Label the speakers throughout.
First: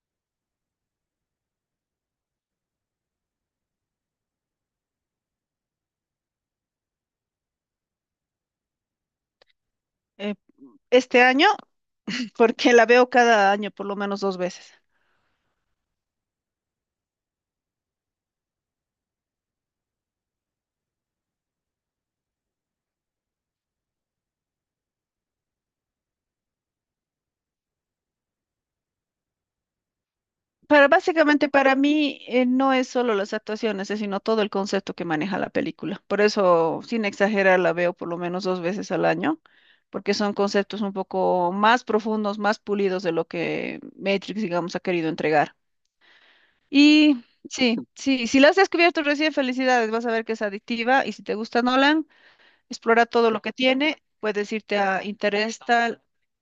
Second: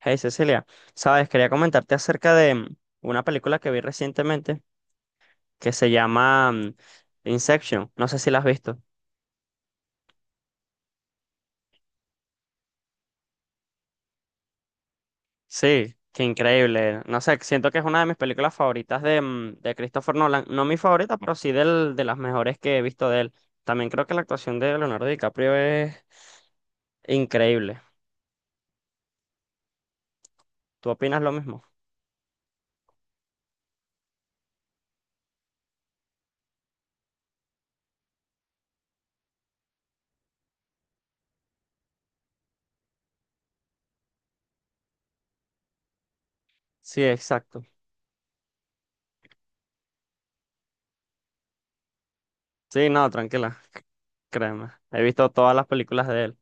Speaker 1: Hey Cecilia, sabes, quería comentarte acerca de una película que vi recientemente que se llama Inception. No sé si la has visto.
Speaker 2: eh, este año porque la veo cada año por lo menos dos veces.
Speaker 1: Sí, qué increíble. No sé, siento que es una de mis películas favoritas de Christopher Nolan. No mi favorita, pero sí de las mejores que he visto de él. También creo que la actuación de Leonardo DiCaprio es increíble.
Speaker 2: Para
Speaker 1: ¿Tú opinas lo
Speaker 2: básicamente
Speaker 1: mismo?
Speaker 2: para mí, no es solo las actuaciones, es sino todo el concepto que maneja la película. Por eso, sin exagerar, la veo por lo menos dos veces al año, porque son conceptos un poco más profundos, más pulidos de lo que Matrix, digamos, ha querido entregar.
Speaker 1: Sí,
Speaker 2: Y
Speaker 1: exacto.
Speaker 2: sí, sí, si la has descubierto recién, felicidades, vas a ver que es adictiva y si te gusta Nolan,
Speaker 1: Sí,
Speaker 2: explora
Speaker 1: no,
Speaker 2: todo lo que
Speaker 1: tranquila,
Speaker 2: tiene. Puedes
Speaker 1: créeme.
Speaker 2: irte
Speaker 1: He
Speaker 2: a
Speaker 1: visto todas las
Speaker 2: Interestelar.
Speaker 1: películas de él.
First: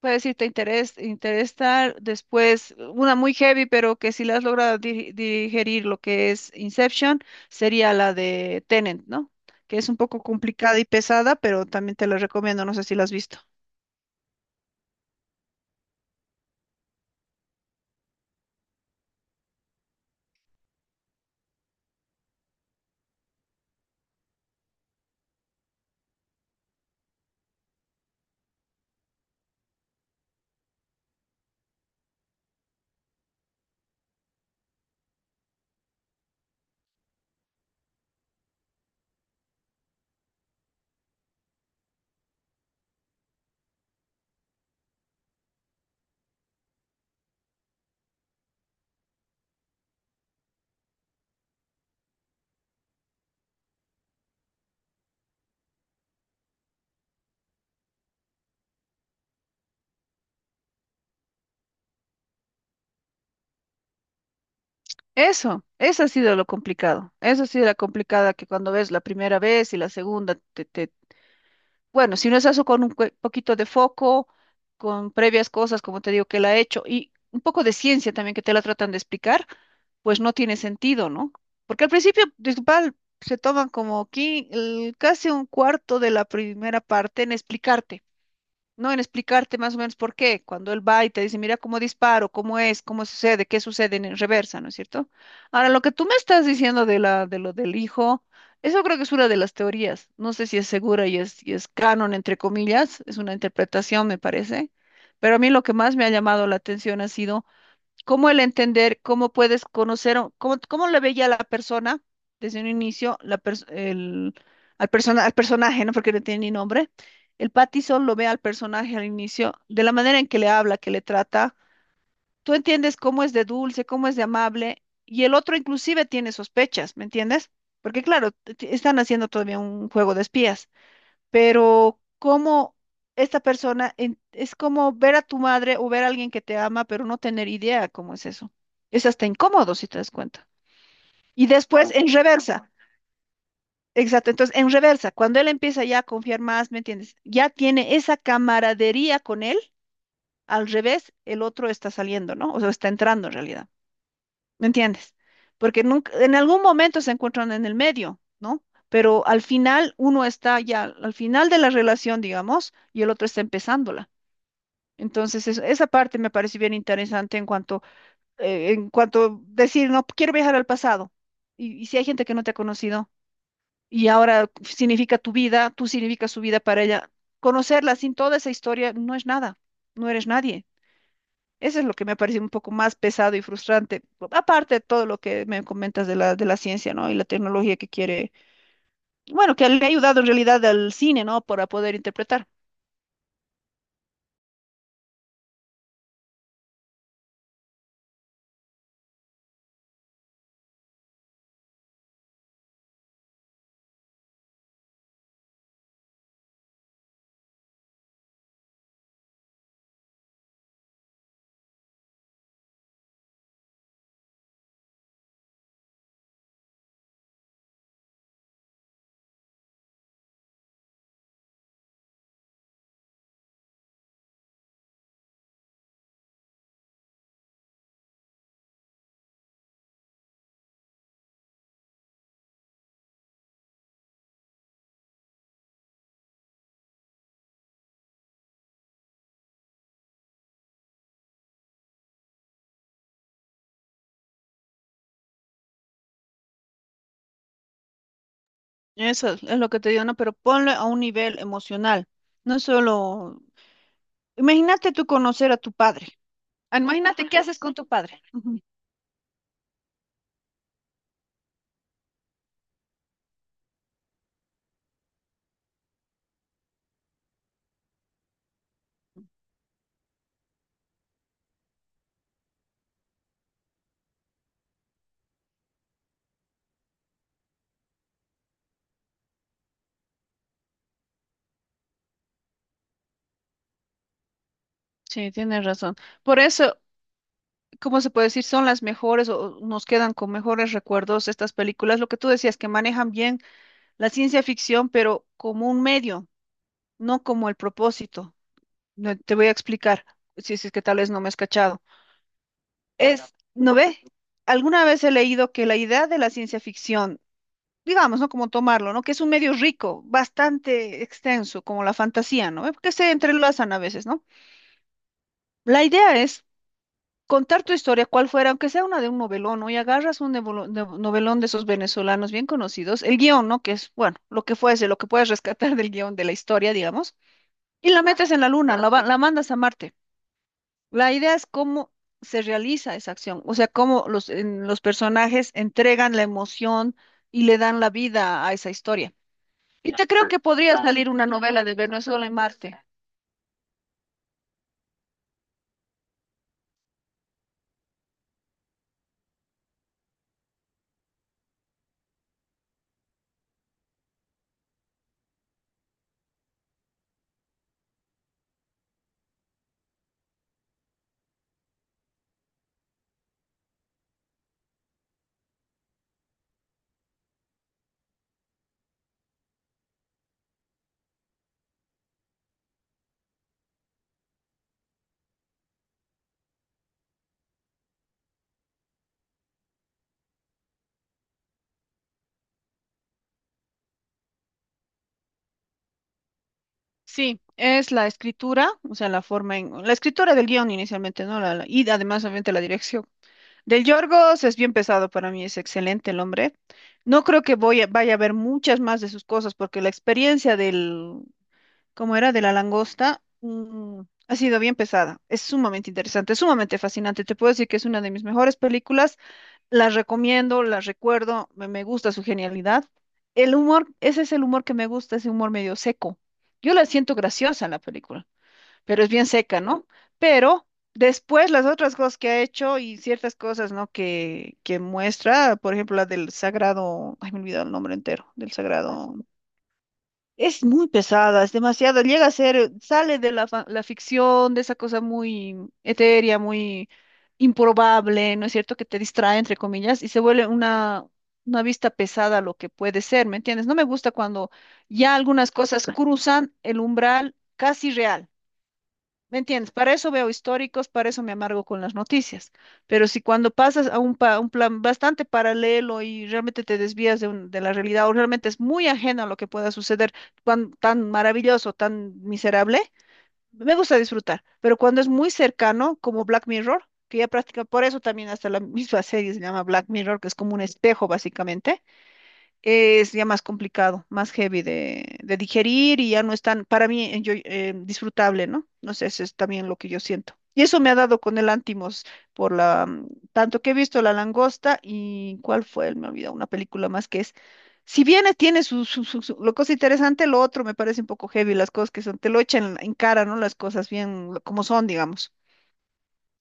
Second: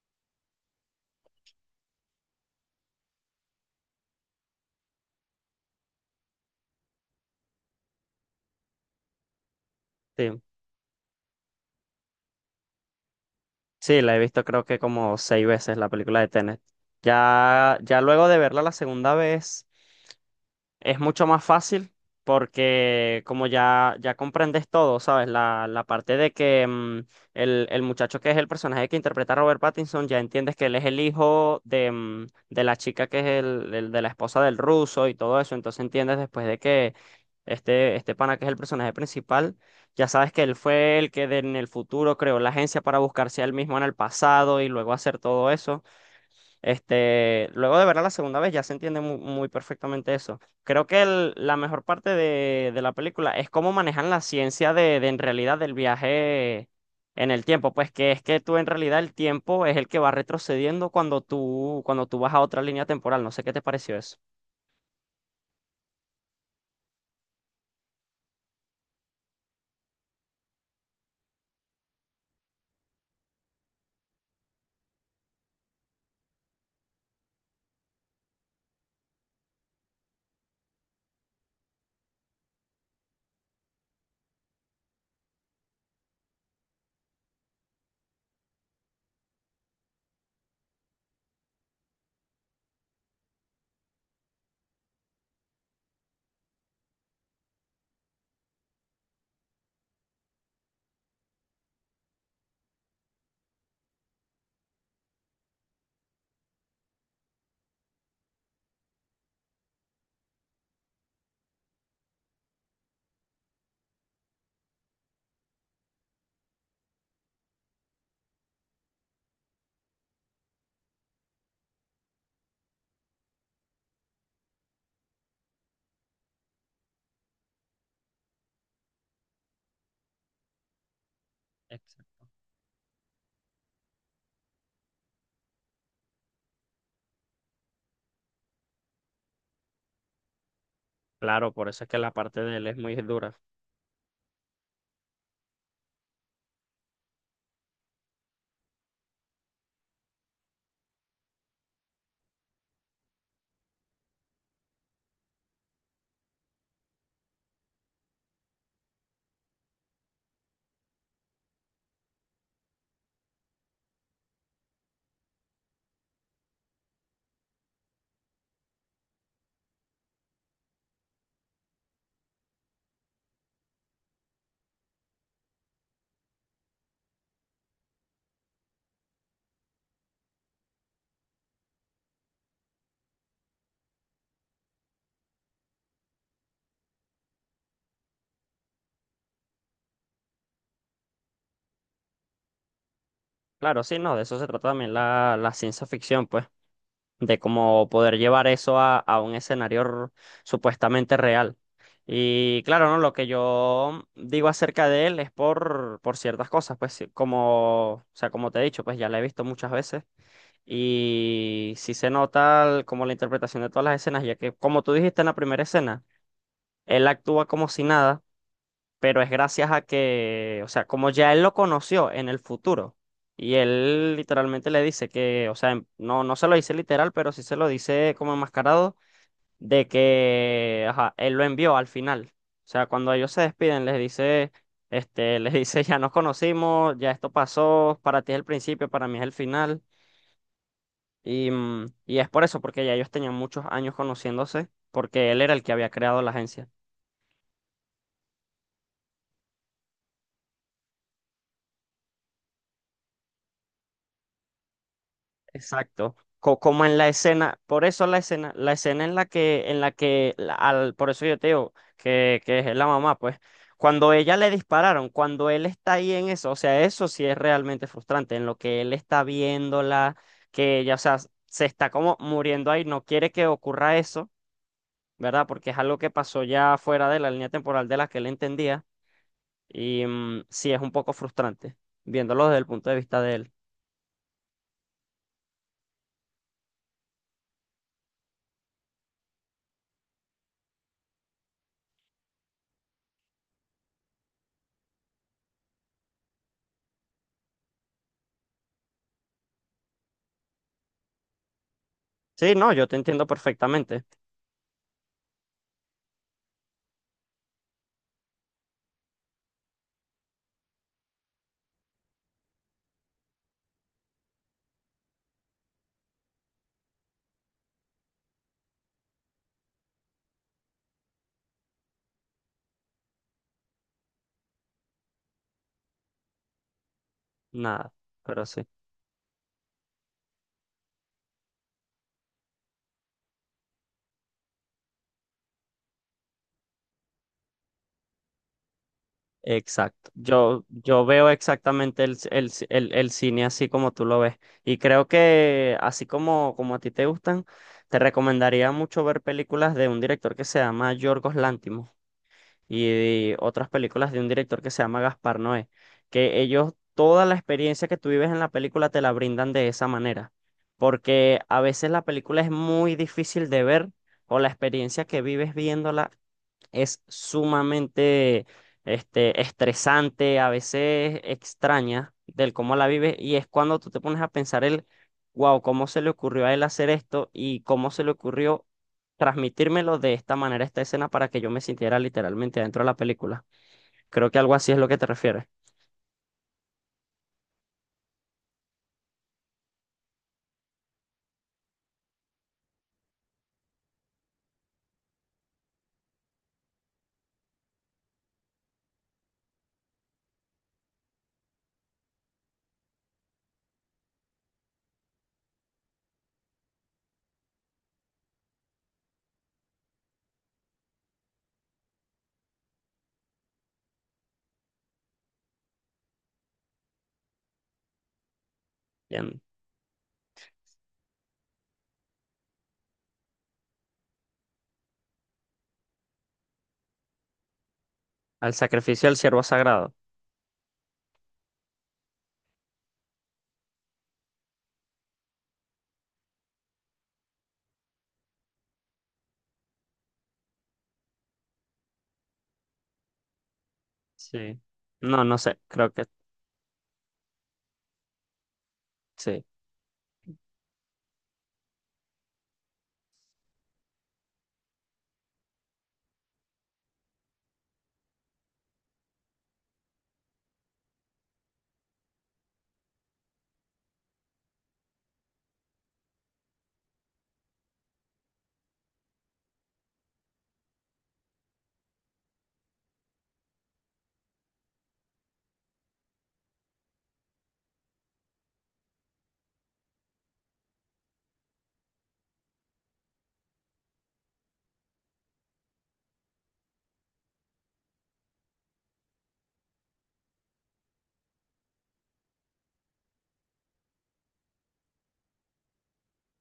Speaker 2: Puede decir, te interesar después una muy heavy, pero que si la has logrado digerir lo que es Inception, sería la de Tenet, ¿no? Que es un poco
Speaker 1: Sí.
Speaker 2: complicada y pesada, pero también te la recomiendo, no sé si la has visto.
Speaker 1: Sí, la he visto creo que como 6 veces la película de Tenet. Ya luego de verla la 2.ª vez. Es mucho más fácil porque como ya comprendes todo, ¿sabes? La parte de que el muchacho que es el personaje que interpreta a Robert Pattinson, ya entiendes que él es el hijo de la chica que es de la esposa del ruso y todo eso. Entonces entiendes después de que este pana que es el personaje principal, ya sabes que él fue el que en el futuro creó la agencia para buscarse a él mismo en el pasado y luego hacer todo eso. Luego de verla la segunda vez ya se entiende muy perfectamente eso. Creo que la mejor parte de la película es cómo manejan la ciencia de en realidad del viaje en el tiempo. Pues que es que tú en realidad el tiempo es el que va retrocediendo cuando cuando tú vas a otra línea temporal. No sé qué te pareció eso.
Speaker 2: Eso ha sido lo complicado. Eso ha sido la complicada que cuando ves la primera vez y la segunda. Bueno, si no es eso con un poquito de foco, con previas cosas, como te digo, que la he hecho, y un poco de ciencia también que te la tratan de explicar pues no tiene sentido, ¿no? Porque al principio, disculpa, se toman como casi un cuarto de la primera parte en explicarte, ¿no? En explicarte más o menos por qué. Cuando él va y te dice, mira cómo disparo, cómo es, cómo sucede, qué sucede en reversa, ¿no es cierto? Ahora, lo que tú me estás diciendo de lo del hijo, eso creo que es una de las teorías. No sé si es segura y es canon, entre comillas, es una interpretación, me parece. Pero a mí lo que más me ha llamado la atención ha sido cómo el entender, cómo puedes conocer, cómo le veía a la persona desde un inicio, la pers- el, al, persona, al personaje, ¿no? Porque no tiene ni nombre. El Pattison lo ve al personaje al inicio, de la manera en que le habla, que le trata. Tú entiendes cómo es de dulce, cómo es de amable, y el otro inclusive tiene sospechas, ¿me entiendes? Porque claro, están haciendo todavía un juego de espías pero
Speaker 1: Exacto.
Speaker 2: cómo esta persona es como ver a tu madre o ver a alguien que te ama, pero no tener idea cómo es eso. Es hasta incómodo si te das cuenta. Y
Speaker 1: Claro, por eso es
Speaker 2: después
Speaker 1: que
Speaker 2: en
Speaker 1: la parte de él
Speaker 2: reversa.
Speaker 1: es muy dura.
Speaker 2: Exacto, entonces en reversa, cuando él empieza ya a confiar más, ¿me entiendes? Ya tiene esa camaradería con él, al revés, el otro está saliendo, ¿no? O sea, está entrando en realidad, ¿me entiendes? Porque nunca, en algún momento se encuentran en el medio, ¿no? Pero al final uno está ya, al final de la relación, digamos, y el otro está empezándola. Entonces, esa parte me parece bien interesante en cuanto decir, no, quiero viajar al pasado. Y si hay gente que no te ha conocido y ahora significa tu vida, tú significas su vida para ella, conocerla sin toda esa historia no es nada, no eres nadie. Eso es lo que me parece un poco más pesado y frustrante, aparte de todo lo que me comentas de la ciencia, ¿no? Y la tecnología que quiere, bueno, que le ha ayudado en realidad al cine, ¿no? Para poder interpretar.
Speaker 1: Claro, sí, no, de eso se trata también la ciencia ficción, pues. De cómo poder llevar eso a un escenario supuestamente real. Y claro, ¿no? Lo que yo digo acerca de él es por ciertas cosas, pues sí, como, o sea, como te he dicho, pues ya la he visto muchas veces y sí se nota como la interpretación de todas las escenas, ya que como tú dijiste en la 1.ª escena, él actúa como si nada pero es gracias a que, o sea, como ya él lo conoció en el futuro, y él literalmente le dice que, o sea, no se lo dice literal, pero sí se lo dice como enmascarado, de que, ajá, él lo envió al final. O sea, cuando ellos se despiden, les dice, les dice, ya nos conocimos, ya esto pasó, para ti es el principio, para mí es el final. Y es por eso, porque ya ellos tenían muchos años conociéndose, porque él era el que había creado la agencia.
Speaker 2: Eso es lo que te digo, ¿no? Pero ponle a un nivel emocional, no solo. Imagínate tú conocer a tu padre.
Speaker 1: Exacto.
Speaker 2: Ah,
Speaker 1: Como en la
Speaker 2: imagínate qué
Speaker 1: escena,
Speaker 2: haces con
Speaker 1: por
Speaker 2: tu
Speaker 1: eso
Speaker 2: padre. Ujú.
Speaker 1: la escena en la que por eso yo te digo que es la mamá, pues, cuando ella le dispararon, cuando él está ahí en eso, o sea, eso sí es realmente frustrante, en lo que él está viéndola, que ella, o sea, se está como muriendo ahí, no quiere que ocurra eso, ¿verdad? Porque es algo que pasó ya fuera de la línea temporal de la que él entendía, y sí es un poco frustrante, viéndolo desde el punto de vista de él.
Speaker 2: Sí, tienes razón. Por eso, ¿cómo se puede decir? Son las mejores o nos quedan con mejores recuerdos estas películas. Lo que tú decías, que manejan bien la ciencia ficción, pero como un medio, no como el propósito. No, te voy a explicar, si es que tal vez no me has cachado.
Speaker 1: Sí, no, yo te entiendo
Speaker 2: Es, ¿no ve?
Speaker 1: perfectamente.
Speaker 2: Alguna vez he leído que la idea de la ciencia ficción digamos, ¿no? Como tomarlo, ¿no? Que es un medio rico, bastante extenso, como la fantasía, ¿no? Que se entrelazan a veces, ¿no? La idea es contar tu historia, cual fuera, aunque sea una de un novelón, ¿no? Y agarras un novelón de esos venezolanos bien conocidos, el guión, ¿no? Que es, bueno, lo que fuese, lo que puedes rescatar del guión de la historia, digamos, y
Speaker 1: Nada,
Speaker 2: la metes en
Speaker 1: pero
Speaker 2: la
Speaker 1: sí.
Speaker 2: luna, la mandas a Marte. La idea es cómo se realiza esa acción, o sea, cómo los personajes entregan la emoción y le dan la vida a esa historia. Y te
Speaker 1: Exacto.
Speaker 2: creo que
Speaker 1: Yo,
Speaker 2: podría
Speaker 1: yo
Speaker 2: salir una
Speaker 1: veo
Speaker 2: novela de
Speaker 1: exactamente el,
Speaker 2: Venezuela en
Speaker 1: el,
Speaker 2: Marte.
Speaker 1: el- el cine así como tú lo ves. Y creo que así como, como a ti te gustan, te recomendaría mucho ver películas de un director que se llama Yorgos Lanthimos y otras películas de un director que se llama Gaspar Noé, que ellos toda la experiencia que tú vives en la película te la brindan de esa manera, porque a veces la película es muy difícil de ver o la experiencia que vives viéndola es sumamente estresante, a veces extraña del cómo la vive, y es cuando tú te pones a pensar wow, ¿cómo se le ocurrió a él hacer esto y cómo se le ocurrió transmitírmelo de esta manera, esta escena, para que yo me sintiera literalmente dentro de la película? Creo que algo así es lo que te refieres,
Speaker 2: Sí, es la escritura, o sea, la forma la escritura del guión inicialmente, ¿no? Y además, obviamente, la dirección. Del Yorgos es bien pesado para mí, es excelente el hombre. No creo que vaya a ver muchas más de sus cosas porque la experiencia del, ¿cómo era? De la langosta, ha sido bien pesada. Es sumamente interesante, es sumamente fascinante. Te puedo decir que es una de mis mejores películas. Las recomiendo, las recuerdo, me gusta su genialidad. El humor, ese es el humor que me gusta, ese humor medio seco. Yo la siento graciosa en la película, pero es bien
Speaker 1: bien,
Speaker 2: seca, ¿no? Pero después las otras cosas que ha hecho y ciertas cosas, ¿no? Que muestra, por ejemplo, la del sagrado, ay, me he olvidado el nombre entero, del
Speaker 1: al sacrificio
Speaker 2: sagrado.
Speaker 1: del siervo sagrado.
Speaker 2: Es muy pesada, es demasiado, llega a ser, sale de la ficción, de esa cosa muy etérea, muy improbable, ¿no es cierto? Que te distrae, entre comillas, y se vuelve una vista pesada a lo que puede ser, ¿me entiendes? No me gusta cuando
Speaker 1: Sí.
Speaker 2: ya
Speaker 1: No, no
Speaker 2: algunas
Speaker 1: sé,
Speaker 2: cosas
Speaker 1: creo que
Speaker 2: cruzan el umbral casi real. ¿Me
Speaker 1: sí.
Speaker 2: entiendes? Para eso veo históricos, para eso me amargo con las noticias. Pero si cuando pasas a un plan bastante paralelo y realmente te desvías de la realidad o realmente es muy ajeno a lo que pueda suceder, tan, tan maravilloso, tan miserable, me gusta disfrutar. Pero cuando es muy cercano, como Black Mirror, que ya practica, por eso también hasta la misma serie se llama Black Mirror, que es como un espejo básicamente es ya más complicado, más heavy de digerir y ya no es tan, para mí, disfrutable, ¿no? No sé, eso es también lo que yo siento. Y eso me ha dado con el Antimos, por la, tanto que he visto La Langosta y ¿cuál fue? Me olvidó, una película más que es. Si bien tiene lo cosa interesante, lo otro me parece un poco heavy, las cosas que son, te lo echan en cara, ¿no? Las cosas bien como son, digamos.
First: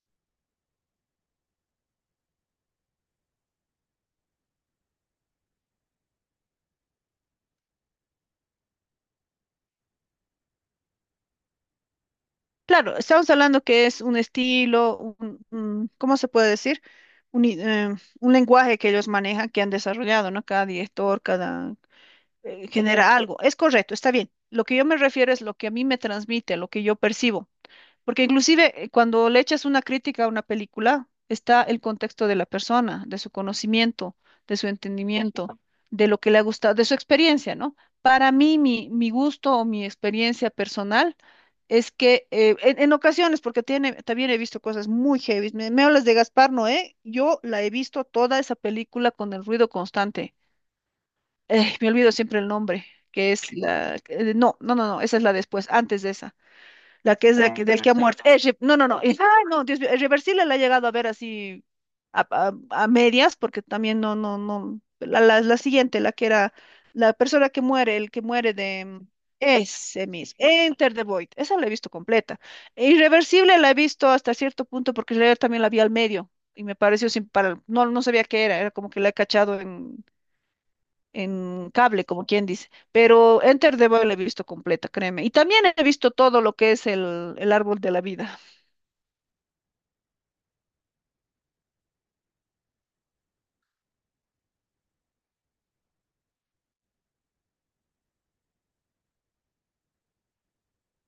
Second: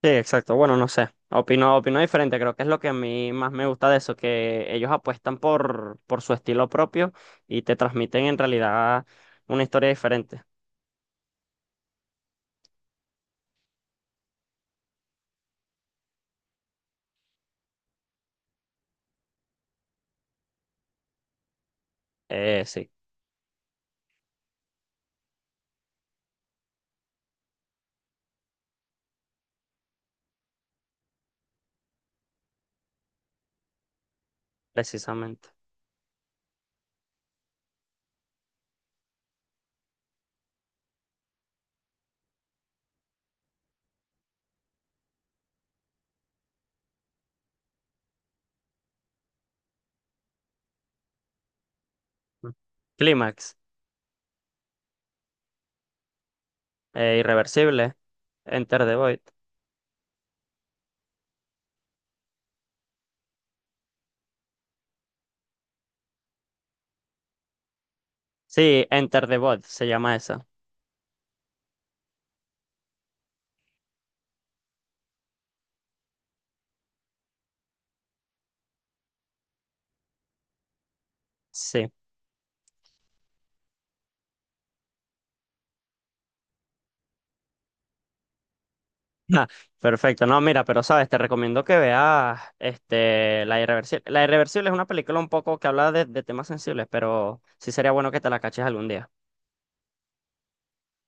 Speaker 1: Sí, exacto. Bueno, no sé. Opino, opino diferente. Creo que es lo que a mí más me gusta de eso, que ellos apuestan por su estilo propio y te transmiten en realidad una historia diferente.
Speaker 2: Claro, estamos hablando que es un estilo, ¿cómo se puede decir? Un, i- eh, un lenguaje que ellos manejan, que han desarrollado, ¿no? Cada director, cada
Speaker 1: Sí,
Speaker 2: genera algo. Es correcto, está bien. Lo que yo me refiero es lo que a mí me transmite, lo que yo percibo. Porque inclusive cuando le echas una crítica a una película, está el contexto de la persona, de su conocimiento, de su
Speaker 1: precisamente.
Speaker 2: entendimiento, de lo que le ha gustado, de su experiencia, ¿no? Para mí, mi gusto o mi experiencia personal es que en ocasiones, porque tiene, también he visto cosas muy heavy. Me hablas de Gaspar Noé, yo la he visto toda esa película con el ruido constante. Me olvido siempre el
Speaker 1: Mm.
Speaker 2: nombre, que es
Speaker 1: Clímax,
Speaker 2: la. No, no, no, no, esa es la después, antes de esa la que es ah, del que ha
Speaker 1: Irreversible,
Speaker 2: muerto. No,
Speaker 1: Enter
Speaker 2: no,
Speaker 1: the
Speaker 2: no.
Speaker 1: Void.
Speaker 2: Ay, no, Dios mío, es reversible la he llegado a ver así a, a- a medias, porque también no, no, no. La siguiente, la que era la persona que muere, el que muere de.
Speaker 1: Sí,
Speaker 2: mm,
Speaker 1: Enter the Void se
Speaker 2: Ese
Speaker 1: llama
Speaker 2: mismo,
Speaker 1: esa.
Speaker 2: Enter the Void, esa la he visto completa. Irreversible la he visto hasta cierto punto porque en realidad también la vi al medio y me pareció sin para, no, no sabía qué era, era como que la he cachado en
Speaker 1: Sí.
Speaker 2: cable, como quien dice. Pero Enter the Void la he visto completa, créeme. Y también he visto todo lo que es el árbol de la vida.
Speaker 1: Ah, perfecto. No, mira, pero sabes, te recomiendo que veas este, La Irreversible. La Irreversible es una película un poco que habla de temas sensibles, pero sí sería bueno que te la caches algún día.